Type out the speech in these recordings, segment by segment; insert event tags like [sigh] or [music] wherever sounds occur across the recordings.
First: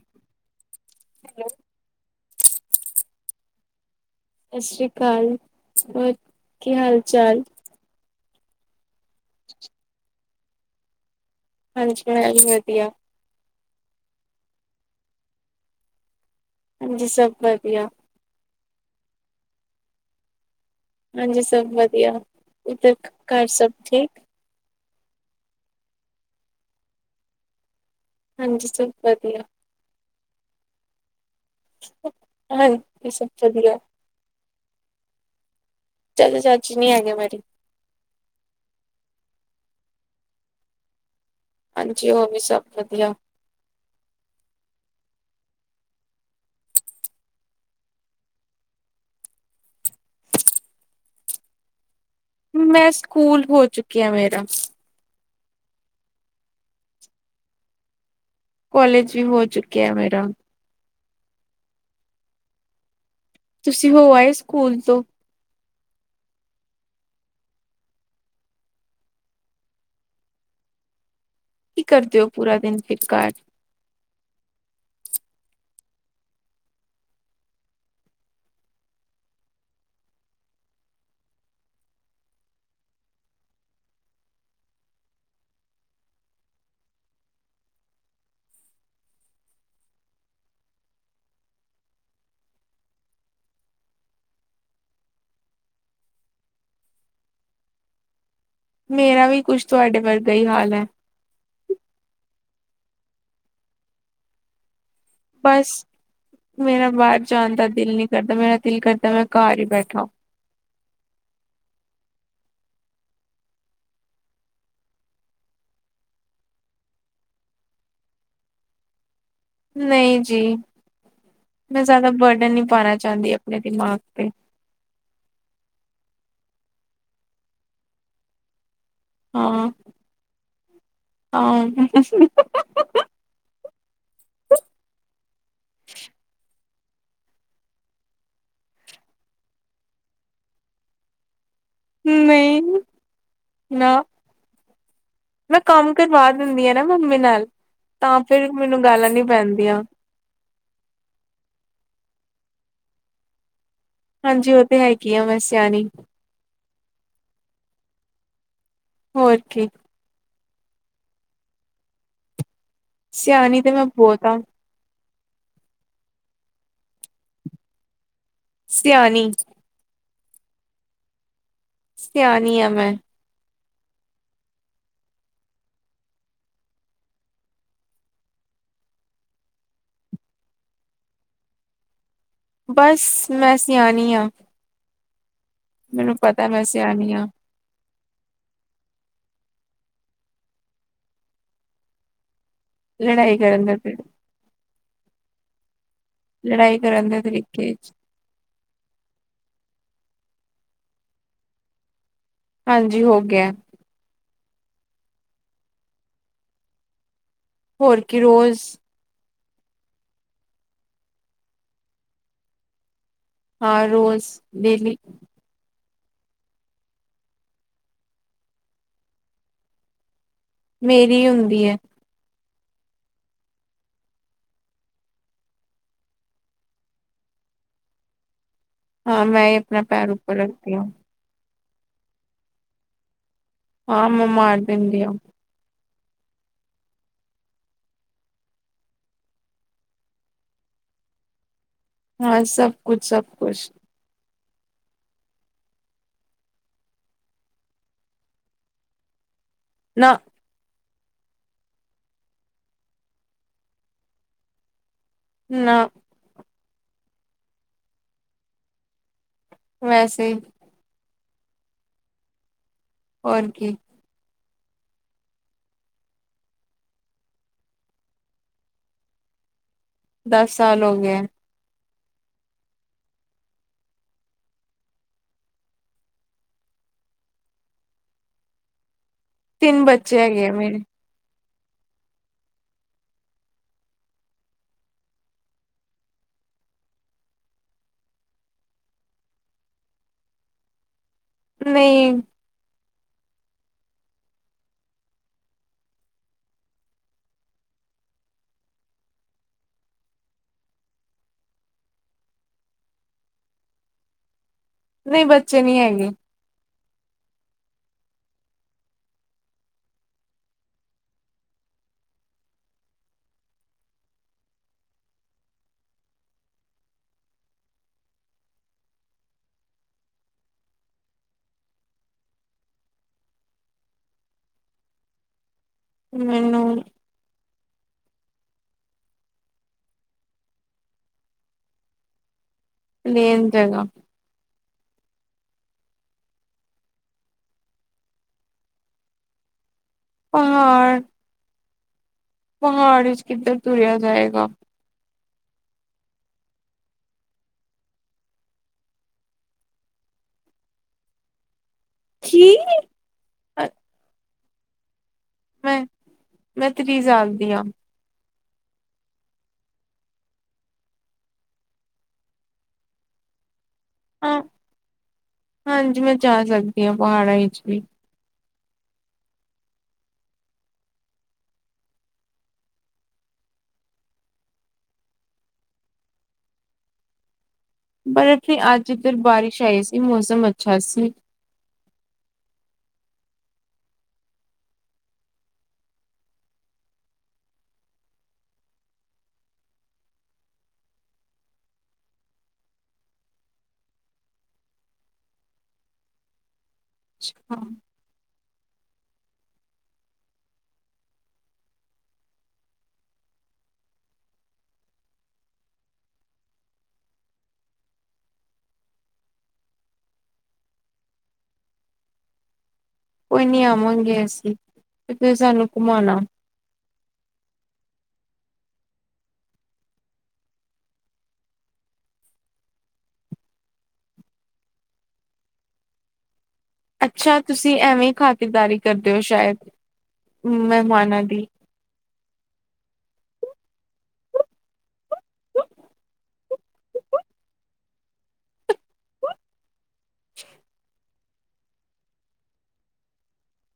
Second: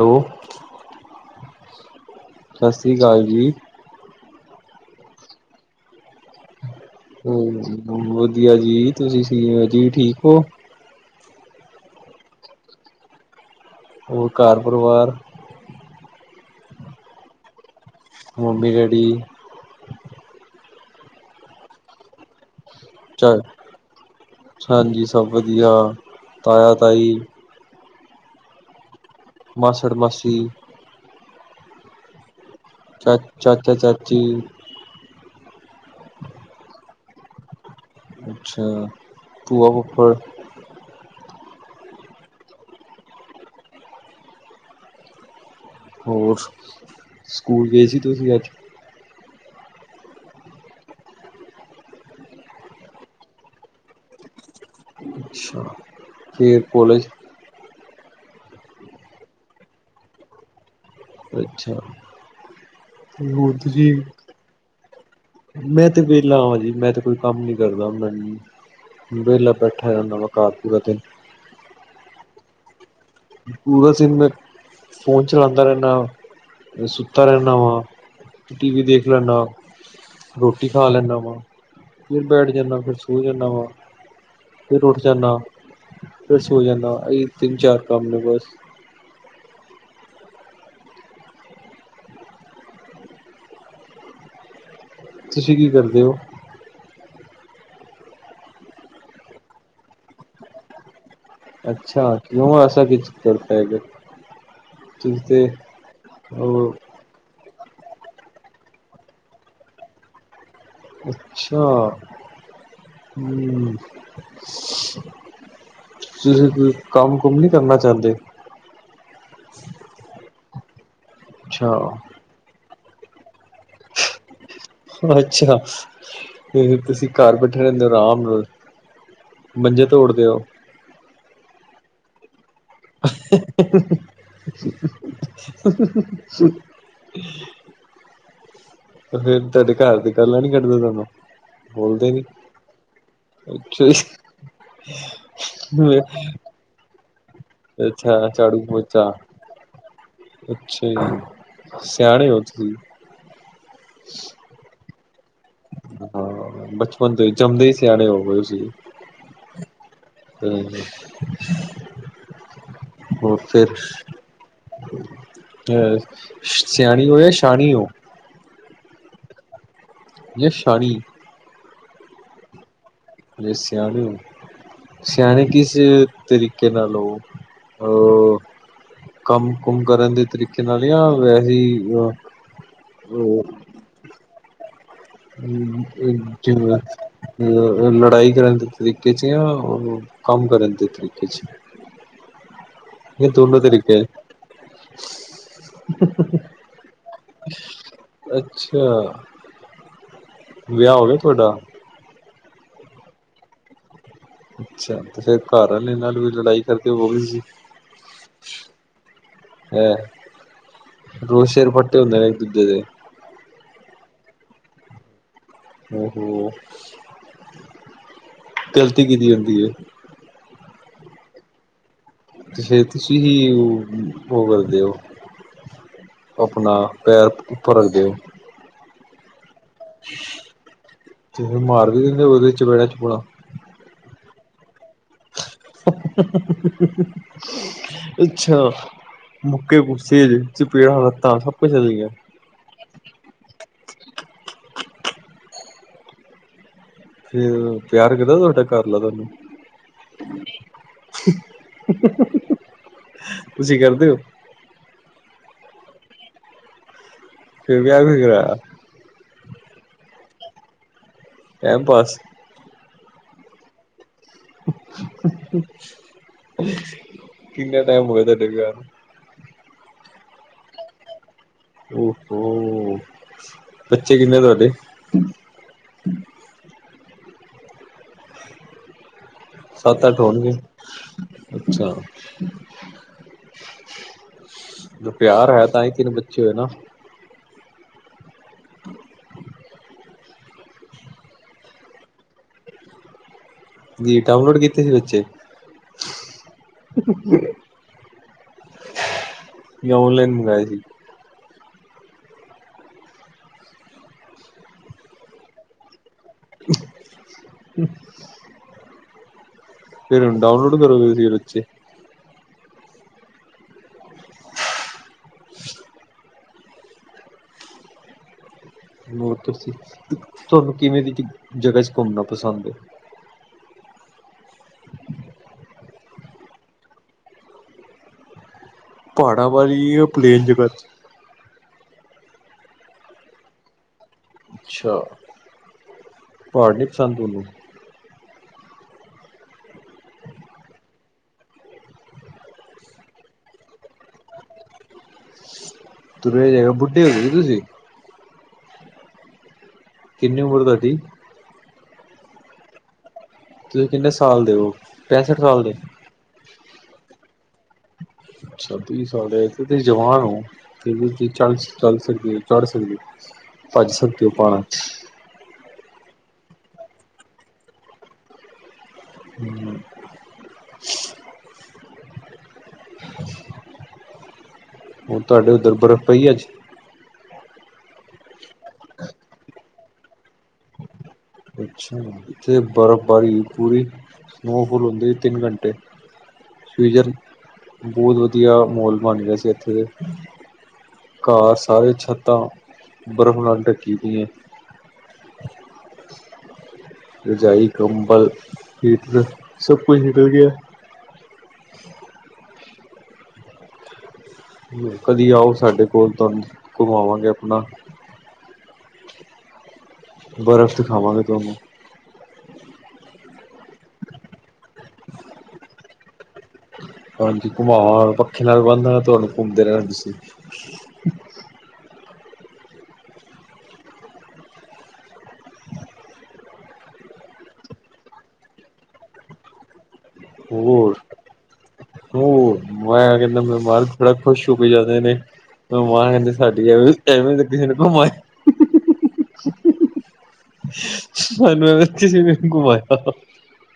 Hello, [inaudible] hello ਸਤਿ ਸ਼੍ਰੀ ਅਕਾਲ ਜੀ, ਸਤਿ ਸ਼੍ਰੀ ਅਕਾਲ ਹੋਰ ਕੀ ਹਾਲ ਚਾਲ ਹੂੰ ਵਧੀਆ ਜੀ। ਤੁਸੀਂ ਸਹੀ ਓ ਜੀ ਠੀਕ ਹੋ ਹਾਂਜੀ ਮੈਂ ਵੀ ਵਧੀਆ ਹੋਰ ਘਰ ਪਰਿਵਾਰ ਹਾਂਜੀ ਸਭ ਵਧੀਆ ਮੰਮੀ-ਡੈਡੀ। ਹਾਂਜੀ ਸਭ ਵਧੀਆ। ਇਧਰ ਚ ਘਰ ਸਭ ਠੀਕ। ਹਾਂਜੀ ਸਭ ਵਧੀਆ, ਤਾਇਆ ਤਾਈ। ਹਾਂਜੀ ਸਭ। ਵਧੀਆ ਮਸੜ ਮਾਸੀ ਠੀਕ ਹਾਂਜੀ ਚ ਸਭ ਚਾਚਾ-ਚਾਚੀ। ਚਾਚਾ-ਚਾਚੀ ਨੀ ਹੈਗੇ ਮੇਰੇ ਅੱਛਾ ਭੂਆ-ਫੁੱਫੜ ਹਾਂਜੀ, ਉਹ ਵੀ ਸਭ ਵਧੀਆਂ। ਹੋਰ, ਸਕੂਲ ਗਏ ਸੀ ਤੁਸੀਂ ਅੱਜ? ਮੈਂ ਸਕੂਲ ਹੋ ਚੁੱਕਿਆ ਮੇਰਾ। ਅੱਛਾ ਫੇਰ ਕੋਲੇਜ ਕਾਲੇਜ ਵੀ ਹੋ ਚੁੱਕਿਆ ਮੇਰਾ। ਅੱਛਾ। ਤੁਸੀਂ ਹੋ ਆਏ ਸਕੂਲ ਤੋਂ। ਮੈਂ ਤੇ ਵਿਹਲਾ ਜੀ, ਮੈਂ ਤੇ ਕੋਈ ਕੰਮ ਨੀ ਕਰਦਾ ਮੈਂ ਵਿਹਲਾ ਬੈਠਾ ਰਹਿੰਦਾ ਵਾ ਘਰ ਪੂਰਾ ਦਿਨ। ਕੀ ਕਰਦੇ ਹੋ ਪੂਰਾ ਦਿਨ? ਫਿਰ ਘਰ ਪੂਰਾ ਦਿਨ ਮੈਂ ਫੋਨ ਚਲਾਉਂਦਾ ਰਹਿੰ ਸੁੱਤਾ ਰਹਿੰਦਾ ਵਾਂ, ਟੀ ਵੀ ਦੇਖ ਲੈਣਾ, ਰੋਟੀ ਖਾ ਲੈਣਾ ਵਾਂ ਫਿਰ ਬੈਠ ਜਾਂਦਾ, ਫਿਰ ਸੋ ਜਾਂਦਾ ਵਾਂ, ਫਿਰ ਉੱਠ ਜਾਣਾ, ਫਿਰ ਸੋ ਜਾਣਾ ਵ ਅਹੀ ਤਿੰਨ ਚਾਰ ਕੰਮ ਨੇ ਬਸ ਤੁਸੀਂ ਕੀ ਕਰਦੇ ਹੋ? ਮੇਰਾ ਵੀ ਕੁੱਝ ਤੁਹਾਡੇ ਵਰਗਾ ਹੀ ਹਾਲ ਹੈ। ਅੱਛਾ, ਕਿਉਂ ਐਸਾ ਕੀ ਕਰਤਾ ਹੈਗਾ। ਤੁਸੀਂ ਤੇ ਬਸ, ਉਹ ਮੇਰਾ ਬਾਹਰ ਜਾਣਦਾ ਦਿਲ ਨਹੀਂ ਕਰਦਾ, ਮੇਰਾ ਦਿਲ ਕਰਦਾ ਮੈਂ ਘਰ ਹੀ ਬੈਠਾ। ਅੱਛਾ, ਹੁੰ ਤੁਸੀ ਕੋਈ ਕੰਮ ਕੁੰਮ ਨੀ ਕਰਨਾ ਚਾਹੁੰਦੇ। ਨਹੀਂ ਜੀ। ਅੱਛਾ ਮੈਂ ਜ਼ਿਆਦਾ ਬਰਡਨ ਨੀ ਪਾਣਾ ਚਾਂਹਦੀ ਆਪਣੇ ਦਿਮਾਗ ਤੇ ਅੱਛਾ, ਹ ਤੁਸੀਂ ਘਰ ਬੈਠੇ ਰਹਿੰਦੇ ਹੋ ਆਰਾਮ ਨਾਲ। ਹਾਂ ਮੰੰਜੇ ਤੋੜਦੇ ਉਹ [unintelligible] ਫਿਰ ਤੁਹਾਡੇ ਘਰ ਦੀ ਗਾਲਾਂ ਨੀ ਕੱਢਦੇ ਤੁਹਾਨੂੰ। ਬੋਲਦੇ ਨਹੀ, ਨਹੀਂ ਅੱਛਾ ਨਾ ਜੀ ਮੈਂ ਮ ਕੰਮ ਕਰਵਾ ਦਿੰਦੀ ਆ ਨਾ ਮੰਮੀ ਨਾਲ ਅੱਛਾ, ਤਾਂ ਫਿਰ ਝਾੜੂ ਮੈਨੂੰ ਪੋਚਾ ਗਾਲਾਂ ਨੀ ਪੈਂਦੀਆਂ ਅੱਛਾ ਸਿਆਣੇ ਹੋ ਤੁਸ ਹੂ [unintelligible] ਹਾਂਜੀ ਉਹ ਤੇ ਹੈ ਈ- ਹਾਂ, ਬਚਪਨ ਤੋਂ ਜੰਮਦੇ ਈ ਸਿਆਣੇ ਹੋ- ਹੋਏ ਸੀ। ਹੋਰ ਕੀ ਹੂੰ, ਸਿਆਣੀ ਤੇ ਮੈਂ ਬਹੁਤ ਆ। ਏ ਸਿਆਣੀ ਹੋ ਜਾਂ ਛਾਣੀ ਹੋ। ਸਿਆਣੀ। ਜਾ ਛਾਣੀ ਸਿਆਣੀ ਆ ਮੈਂ। ਜੇ ਸਿਆਣੇ ਹੋ, ਸਿਆਣੇ ਕਿਸ ਤਰੀਕੇ ਨਾਲ ਓ ਆ ਕੰਮ ਕੁੰਮ ਕਰਨ ਦੇ ਤਰੀਕੇ ਨਾਲ ਜਾਂ ਵੈਏ ਈ- ਬਸ ਮੈਂ ਸਿਆਣੀ ਆ। ਮੈਨੂੰ ਪਤਾ ਮੈਂ ਸਿਆਣੀ ਆ [unintelligible] ਲੜਾਈ ਕਰਨ ਦੇ ਤਰੀਕੇ ਚ, ਜਾਂ ਕੰਮ ਕਰਨ ਦੇ ਤਰੀਕੇ ਚ। ਜਾ ਲੜਾਈ ਦੋਨੋ ਕਰਨ ਦਾ ਤਰੀਕੇ ਚ ਲੜਾਈ ਕਰਨ ਦੇ ਤਰੀਕੇ 'ਚ। ਅੱਛਾ। ਵਿਆਹ ਹੋ ਗਿਆ ਤੁਹਾਡਾ। ਹਾਂਜੀ ਹੋ ਗਿਆ। ਅੱਛਾ ਤੇ ਫੇਰ ਘਰ ਆਲੇ ਨਾਲ ਵੀ ਲੜਾਈ ਕਰਦੇ ਹੋਵੋਗੇ ਤੁਸੀਂ ਹੋਰ ਕੀ ਰੋਜ਼ ਐ ਰੋਜ਼ ਸਿਰ ਫੱਟੇ ਹੁੰਦੇ ਇਕ- ਦੂਜੇ ਦੇ ਹਾਂ, ਰੋਜ਼ ਡੇਲੀ ਓਹੋੋ ਗਲਤੀ ਕੀਹਦੀ ਹੁੰਦੀ ਏ। ਮੇਰੀ ਹੁੰਦੀ ਏ। ਤੇ ਫੇਰ ਤੁਸੀਂ ਹੀ ਉ ਉਹ ਕਰਦੇ ਓ, ਆਪਣਾ ਪੈਰ ਉੱਪਰ ਰੱਖਦੇ ਓ। ਹਾਂ ਮੈਂ ਮੈਂ ਪੈਰ ਉੱਪਰ ਰੱਖਦੀ ਆਂ। ਫੇਰ ਮਾਰ ਵੀ ਦਿੰਦੇ ਉਹਦੇ, ਚਪੇੜਾ, ਚਪੂੜਾਂ। ਹਾਂ, ਮੈ, ਮਾਰ ਦਿੰਦੀ ਆ। ਆਹ ਹਾਹਾ-ਅੱਛਾ। ਮੁੱਕੇ, ਗੁੱਸੇ'ਚ, ਚਪੇੜਾ, ਲੱਤਾਂ ਸਬ ਹਾਂ, ਸਭ ਕੁਛ -ਸਭ ਕੁਛ। ਫੇਰ, ਪਿਆਰ ਕਰਦਾ ਤੁਆਡਾ ਘਰਆਲਾ ਤੂਹਾਨੂੰ? ਨਾ। ਹਾਹਾ-ਤੁਸੀਂ ਕਰਦੇ ਹੋ? ਨਾ ਫੇਰ, ਵਿਆ ਕਿਓ ਕਰਾਇਆ। ਵੈਸੇ ਈ। ਟੈਮ-ਪਾਸ। ਹੋਰ ਕੀ। ਹੂ, ਹੂ-ਹਾਅ ਕਿੰਨਾ ਟੈਮ ਹੋ ਗਿਆ, ਤਾਡੇ ਵਿਆਹ ਨੂੰ? ਦਸ ਸਾਲ ਹੋ ਗਏ। ਬੱਚੇ ਕਿੰਨੇ ਤੁਹਾਡੇ‌। ਤਿੰਨ ਸੱਤ ਬੱਚੇ, ਅੱਠ ਹੈਗੇ ਹੋਣਗੇ ਆ ਮੇਰੇ। ਅੱਛਾ। ਜੋ ਪਿਆਰ ਹੈ, ਤਾਂ ਹੀ ਤਿੰਨ ਬੱਚੇ ਹੋਏ ਨਾ। ਨਹੀਂ। ਜੀ ਡਾਊਨਲੋਡ ਕੀਤੇ ਸੀ ਬੱਚੇ, ਯਾ ਓਨਲਾਈਨ ਮੰਗਵਾਏ ਸੀ। ਨਹੀਂ, ਬੱਚੇ ਨਹੀ ਹੈਗੇ। ਹਮ ਫਿਰ, ਹੁਣ ਡਊਨਲੋਡ ਕਰੋਗੇ ਤੁਸੀ ਬੱਚੇ। ਹੋਰ, ਤੁਸੀਂ ਤੁਹਾਨੂੰ ਕਿਵੇਂ ਦੀ ਜਗ੍ਹਾ ' ਘੁੰਮਣਾ ਪਸੰਦ ਹ, ਮੈਂਨੂੰ। ਪਹਾੜਾਂ ਵਾਲੀ, ਪਲੇਨ ਜ੍ਹਾ ਪਲੇਨ ਜਗ੍ਹਾ ਅੱਛਾ। ਪਹਾੜ ਨੀ ਪਸੰਦ ਤੁਹਾਨੂੰ। ਪਹਾੜ। ਪਹਾੜੀ ਚ ਕਿੱਧਰ ਤੁਰਿਆ ਜਾਏਗਾ ਤੁਰਿਆ ਜਾਏਗਾ ਬੁੱਢੇ ਹੋਗੇ ਹੋ ਕਿ, ਤੁਸੀਂ ਕਿੰਨੀ ਉਮਰ ਤੁਹਾਡੀ? ਛੀ ਤੁਸੀਂ ਕਿੰਨ ਸਾਲ ਦੇ ਓ। ਪੈਂਸਠ ਸਾਲ ਦੇ ਮੈਂ ਮੈਂ, ਤ੍ਰੀ ਸਾਲ ਦੀ ਹਾਂ। ਅੱਛਾ ਤ੍ਰੀ ਸਾਲ ਫੇਰ ਤੇ, ਜਵਾਨ ਹੋ ਫੇਰ ਤੇ, ਚੱਲ ਸਕਦੇ ੳ, ਤੁਰ ਸਕਦੇ ੳ। ਭੱਜ, ਸਕਦੇ ਓ ਹਾਂ ਪਹਾੜਾ ਚ। ਹਾਂਜੀ, ਮੈਂ ਜਾ ਸਕਦੀ ਹਾਂ, ਪਹਾੜਾਂ ਵਿੱਚ ਵੀ। ਹੁ, ਤੁਹਾਡੇ ਉੱਧਰ ਬਰਫ਼ ਪਈ ਅੱਜ। ਬਰਫ ਨਹੀਂ, ਅੱਜ ਇੱਧਰ ਬਾਰਿਸ਼ ਆਈ ਸੀ, ਮੌਸਮ ਅੱਛਾ ਸੀ। ਅੱ ਇਥੇ ਬਰਫ਼ਬਾਰੀ ਪੂਰੀ ਸਨੋਫਾਲ ਹੁੰਦੀ, ਤਿੰਨ ਘੰਟੇ ਸੀਜ਼ਨ ਬਹੁਤ ਵਧੀਆ ਮਹੋਲ ਬਣ ਗਿਆ ਸੀ ਇੱਥੇ ਦੇ ਘਰ ਸਾਰੇ ਛੱਤਾਂ ਬਰਫ਼ ਨਾਲ ਢੱਕੀ ਗਈਆਂ। ਅੱਛਾ, ਰਜਾਈ, ਕੰਬਲ ਹੀਟਰ ਸਭ ਕੁਛ ਨਿਕਲ ਗਿਆ ਹੈ ਕਦੀ ਆਓ ਸਾਡੇ ਕੋਲ ਤੁਹਾਨੂੰ ਘੁਮਾਵਾਂਗੇ ਆਪਣਾ ਬਰਫ਼ ਦਿਖਾਵਾਂਗੇ ਤੁਹਾਨੂੰ ਕੋਈ ਨੀ ਆਵਾਂਗੇ ਅਸੀਂ ਤੇ ਫ ਸਾਨੂੰ ਘੁਮਾਣਾ ਹਾਂਜੀ ਘੁਮਾਵੰਗਾ ਪੱਖੇ ਨਾਲ ਬਣ ਦਾਨਗਾ ਤੁਹਾਨੂੰ ਘੁੰਮਦੇ ਰਹਿਣਾ ਤੁਸੀਂ ਅੱਛਾ ਤੁਸੀਂ ਐਵੇਂ ਖਾਤਿਰਦਾਰੀ ਕਰਦੇ ਹੋ ਸ਼ਾਇਦ ਹ ਮਹਿਮਾਨਾਂ ਦੀ ਮਾ ਕਹਿੰਦਾ ਮਹਿਮਾਨ ਥੋੜ੍ਹਾ ਖੁਸ਼ ਹੋ ਕੇ ਜਾਂਦੇ ਨੇ ਮਹਿਮਾਨ ਕਹਿੰਦੇ ਸਾਡੀ ਐਵੇ ਐਵੇਂ ਕਿਸੇ ਨੇ ਘਮਾਇਆ [inaudible] [inaudible] ਕਿਸੇ ਨੇ ਨਹੀਂ ਘੁਮਾਇਆ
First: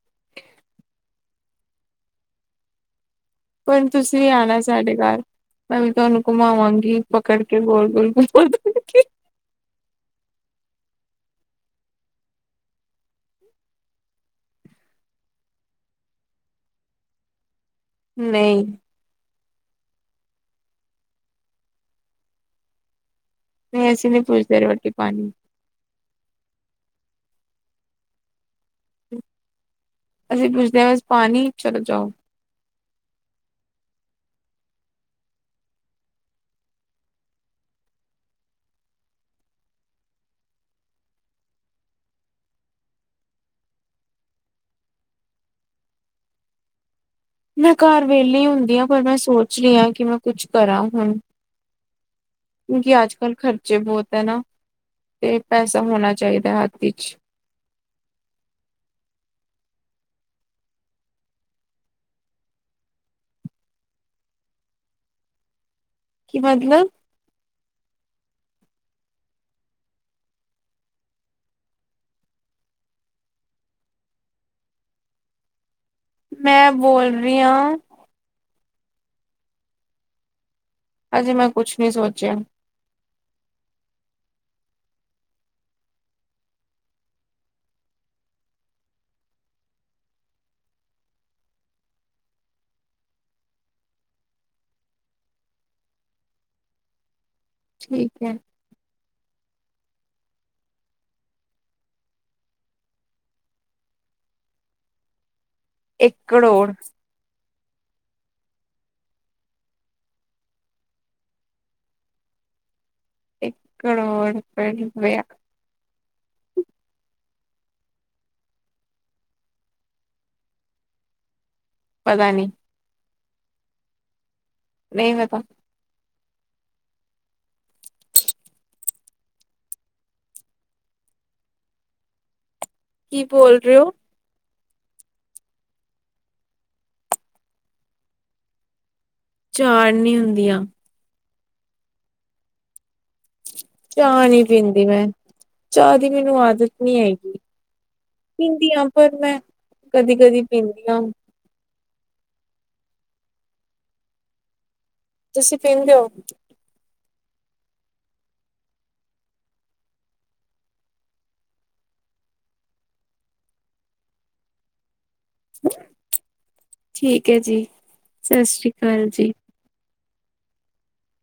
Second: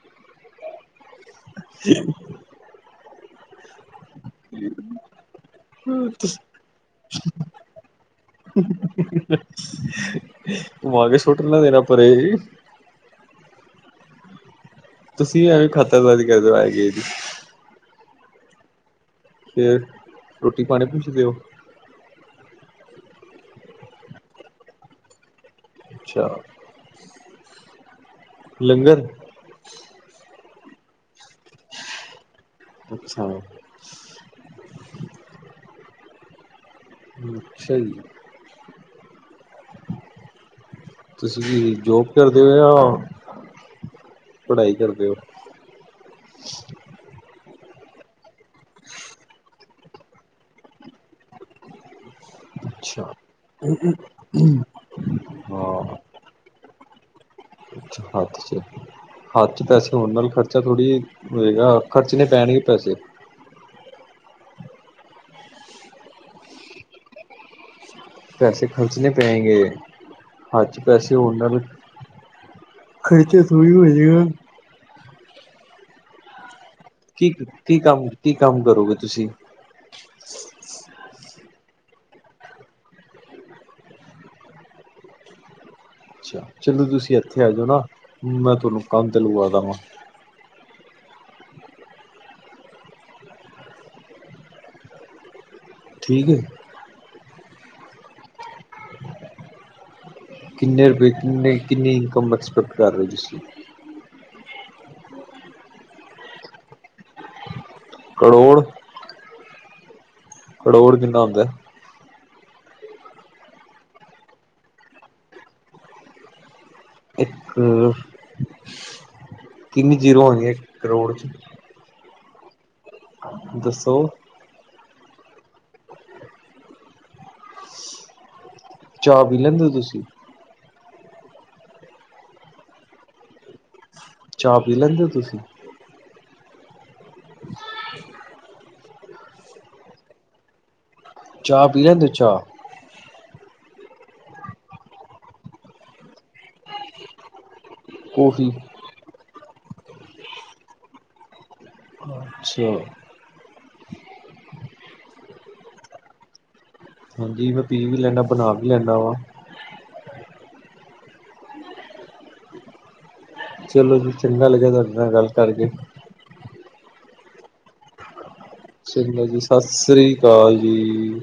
[unintelligible] [inaudible] ਹੁਣ ਤੁਸੀਂ ਵੀ ਆਉਣਾ ਸਾਡੇ ਘਰ ਮੈਂ ਵੀ ਤੁਹਾਨੂੰ ਘੁਮਾਵਾਂਗੀ ਪਕੜ ਕੇ ਗੋਲ ਗੋਲ ਘੁਮੋ ਭੁਆਂ ਕੇ ਸੁੱਟ ਨਾ ਦੇਣਾ ਦੇਣਾ ਪਰੇ ਤੁਸੀਂ ਐਵੇਂ ਖਤਰਵਾਦੀ [inaudible] ਕਦੋ ਆਏ ਗ ਜ ਨਹੀਂ- ਫਿਰ ਰੋਟੀ ਪਾਣੀ ਪੁੱਛਦੇ ਓ। ਨਹੀਂ ਐਸੀ ਨਹੀਂ ਪੂਛਦੇ ਰੋਟੀ ਪਾਣੀ ਅੱਛਾ- ਲੰਗਰ- ਅਸੀਂ ਪੁੱਛਦੇ ਹਾਂ- ਪਾਣੀ ਚੱਲ ਜਾਓ ਅੱਛਾ [unintelligible] ਸਹੀ- ਤੁਸੀਂ ਜੋਬ ਕਰਦੇ ਓ। ਜਾਂ ਪੜ੍ਹਾਈ ਕਰਦੇ ਓ। ਮੈਂ ਘਰ ਵਿਹਲੀ ਹੁੰਦੀ ਹਾਂ ਪਰ ਮੈਂ ਸੋਚ ਲ ਰਹੀ ਆ ਕਿ ਮੈਂ ਕੁਛ ਕਰਾਂ ਕਿਉਂਕਿ ਅੱਛਾ ਅੱਜ ਕੱਲ੍ਹ ਖਰਚੇ ਬਹੁਤ ਏ ਨਾ ਤੇ ਪੈਸਾ ਹੋਣਾ ਚਾਹੀਦਾ ਹੈੱ। ਅੱਛੀ ਅੱਛਾਹੱਥ ਵਿਚਪੈਸੇ ਹੋਣ ਨਾਲ ਖਰਚਾ ਥੋੜ੍ਹੀ ਹੋਏਗਾ ਖਰਚਣੇ ਪੈਣਗੇ ਪੈਸੇ ਕੀ ਮਤਲਬ ਪੈਸੇ ਖਰਚਣੇ ਪੈਗੇ ਹੱਥ ਵਿੱਚ ਪੈਸੇ ਹੋਣ ਨਾਲ ਖਰਚਾ ਥੋੜੀ ਹੋ ਜਾਏਗਾ। ਮੈਂ ਬੋਲ ਕੀ ਰਹੀ ਹਾਂ ਕੀ ਕੰਮ ਕੀ ਕੰਮ ਕਰੋਗੇ ਤੁਸੀਂ ਮੈਂ ਕੁੱਛ ਨੀ ਸੋਚਿਆ ਅੱਛਾ ਚਲੋ ਤੁਸੀਂ ਇੱਥੇ ਆ ਜਾਓ ਨਾ ਮੈਂ ਤੁਹਾਨੂੰ ਕੰਮ ਤੇ ਲਗਵਾ ਦੇਵਾਂਗਾ। ਠੀਕ ਹੈ। ਠੀਕ ਹੈ। ਕਿੰਨੇ ਰੁਪਏ ਕਿੰਨੇ ਇਨਕਮ ਐਕਸਪੈਕਟ ਕਰ ਰਹੇ ਤੁਸੀਂ ਇੱਕ ਕਰੋੜ ਕਰੋੜ- ਕਰੋੜ ਕਿਨਾ ਹੁੰਦਾ। ਇੱਕ ਕਰੋੜ ਰੁਪਏ ਰੁਪਇਆ ਇੱਕ ਕਿੰਨੀ ਜੀਰੋ ਆਦੀਆਂ ਇੱਕ ਕਰੋੜ ਚ ਪਤਾ ਨੀ ਦੱਸੋ? ਨਹੀਂ ਪਤਾ, ਚਾਹ ਪੀ ਲੈਂਦੇ ਹੋ ਤੁਸੀਂ? ਕੀ ਬੋਲ ਰਹੇ ਹੋ, ਚਾਹ ਪੀ ਲੈਂਦੇ ਹੋ ਤੁਸੀਂ? ਝਾੜ ਨੀ ਹੁੰਦੀਆ। ਚਾਹ ਪੀ ਲੈਂਦੇ ਔ ਚਾਹ ਚਾਹ ਨੀ ਪੀਂਦੀ ਮੈਂ ਚਾਹ ਦੀ ਮੈਨੂੰ ਆਦਤ ਨੀ ਹੈਗੀ। ਕੌਫੀ ਪਿੰਦੀ ਆ ਪਰ ਮੈਂ ਕਦੀ-ਕਦੀ ਪੀਂਦੀ ਆਂ ਅੱਛਾ, ਤੁਸੀਂ ਪਿਦੇ ਔ। ਹਾਂਜੀ ਮੈਂ ਪੀ ਵੀ ਲੈਨਾ, ਬਣਾ ਵੀ ਲੈਂਨਾ ਵਾ। ਚਲੋ ਫਿਰ ਚੰਗਾ ਲੱਗਿਆ ਤੁਹਾਡੇ ਨਾਲ ਗੱਲ ਕਰਕੇ। ਠੀਕ ਐ ਜੀ। ਸਤਿ ਸ੍ਰੀ ਅਕਾਲ ਚੰਗਾ ਜੀ ਸਾਸਰੀ ਕਾਲ ਹੂੰ,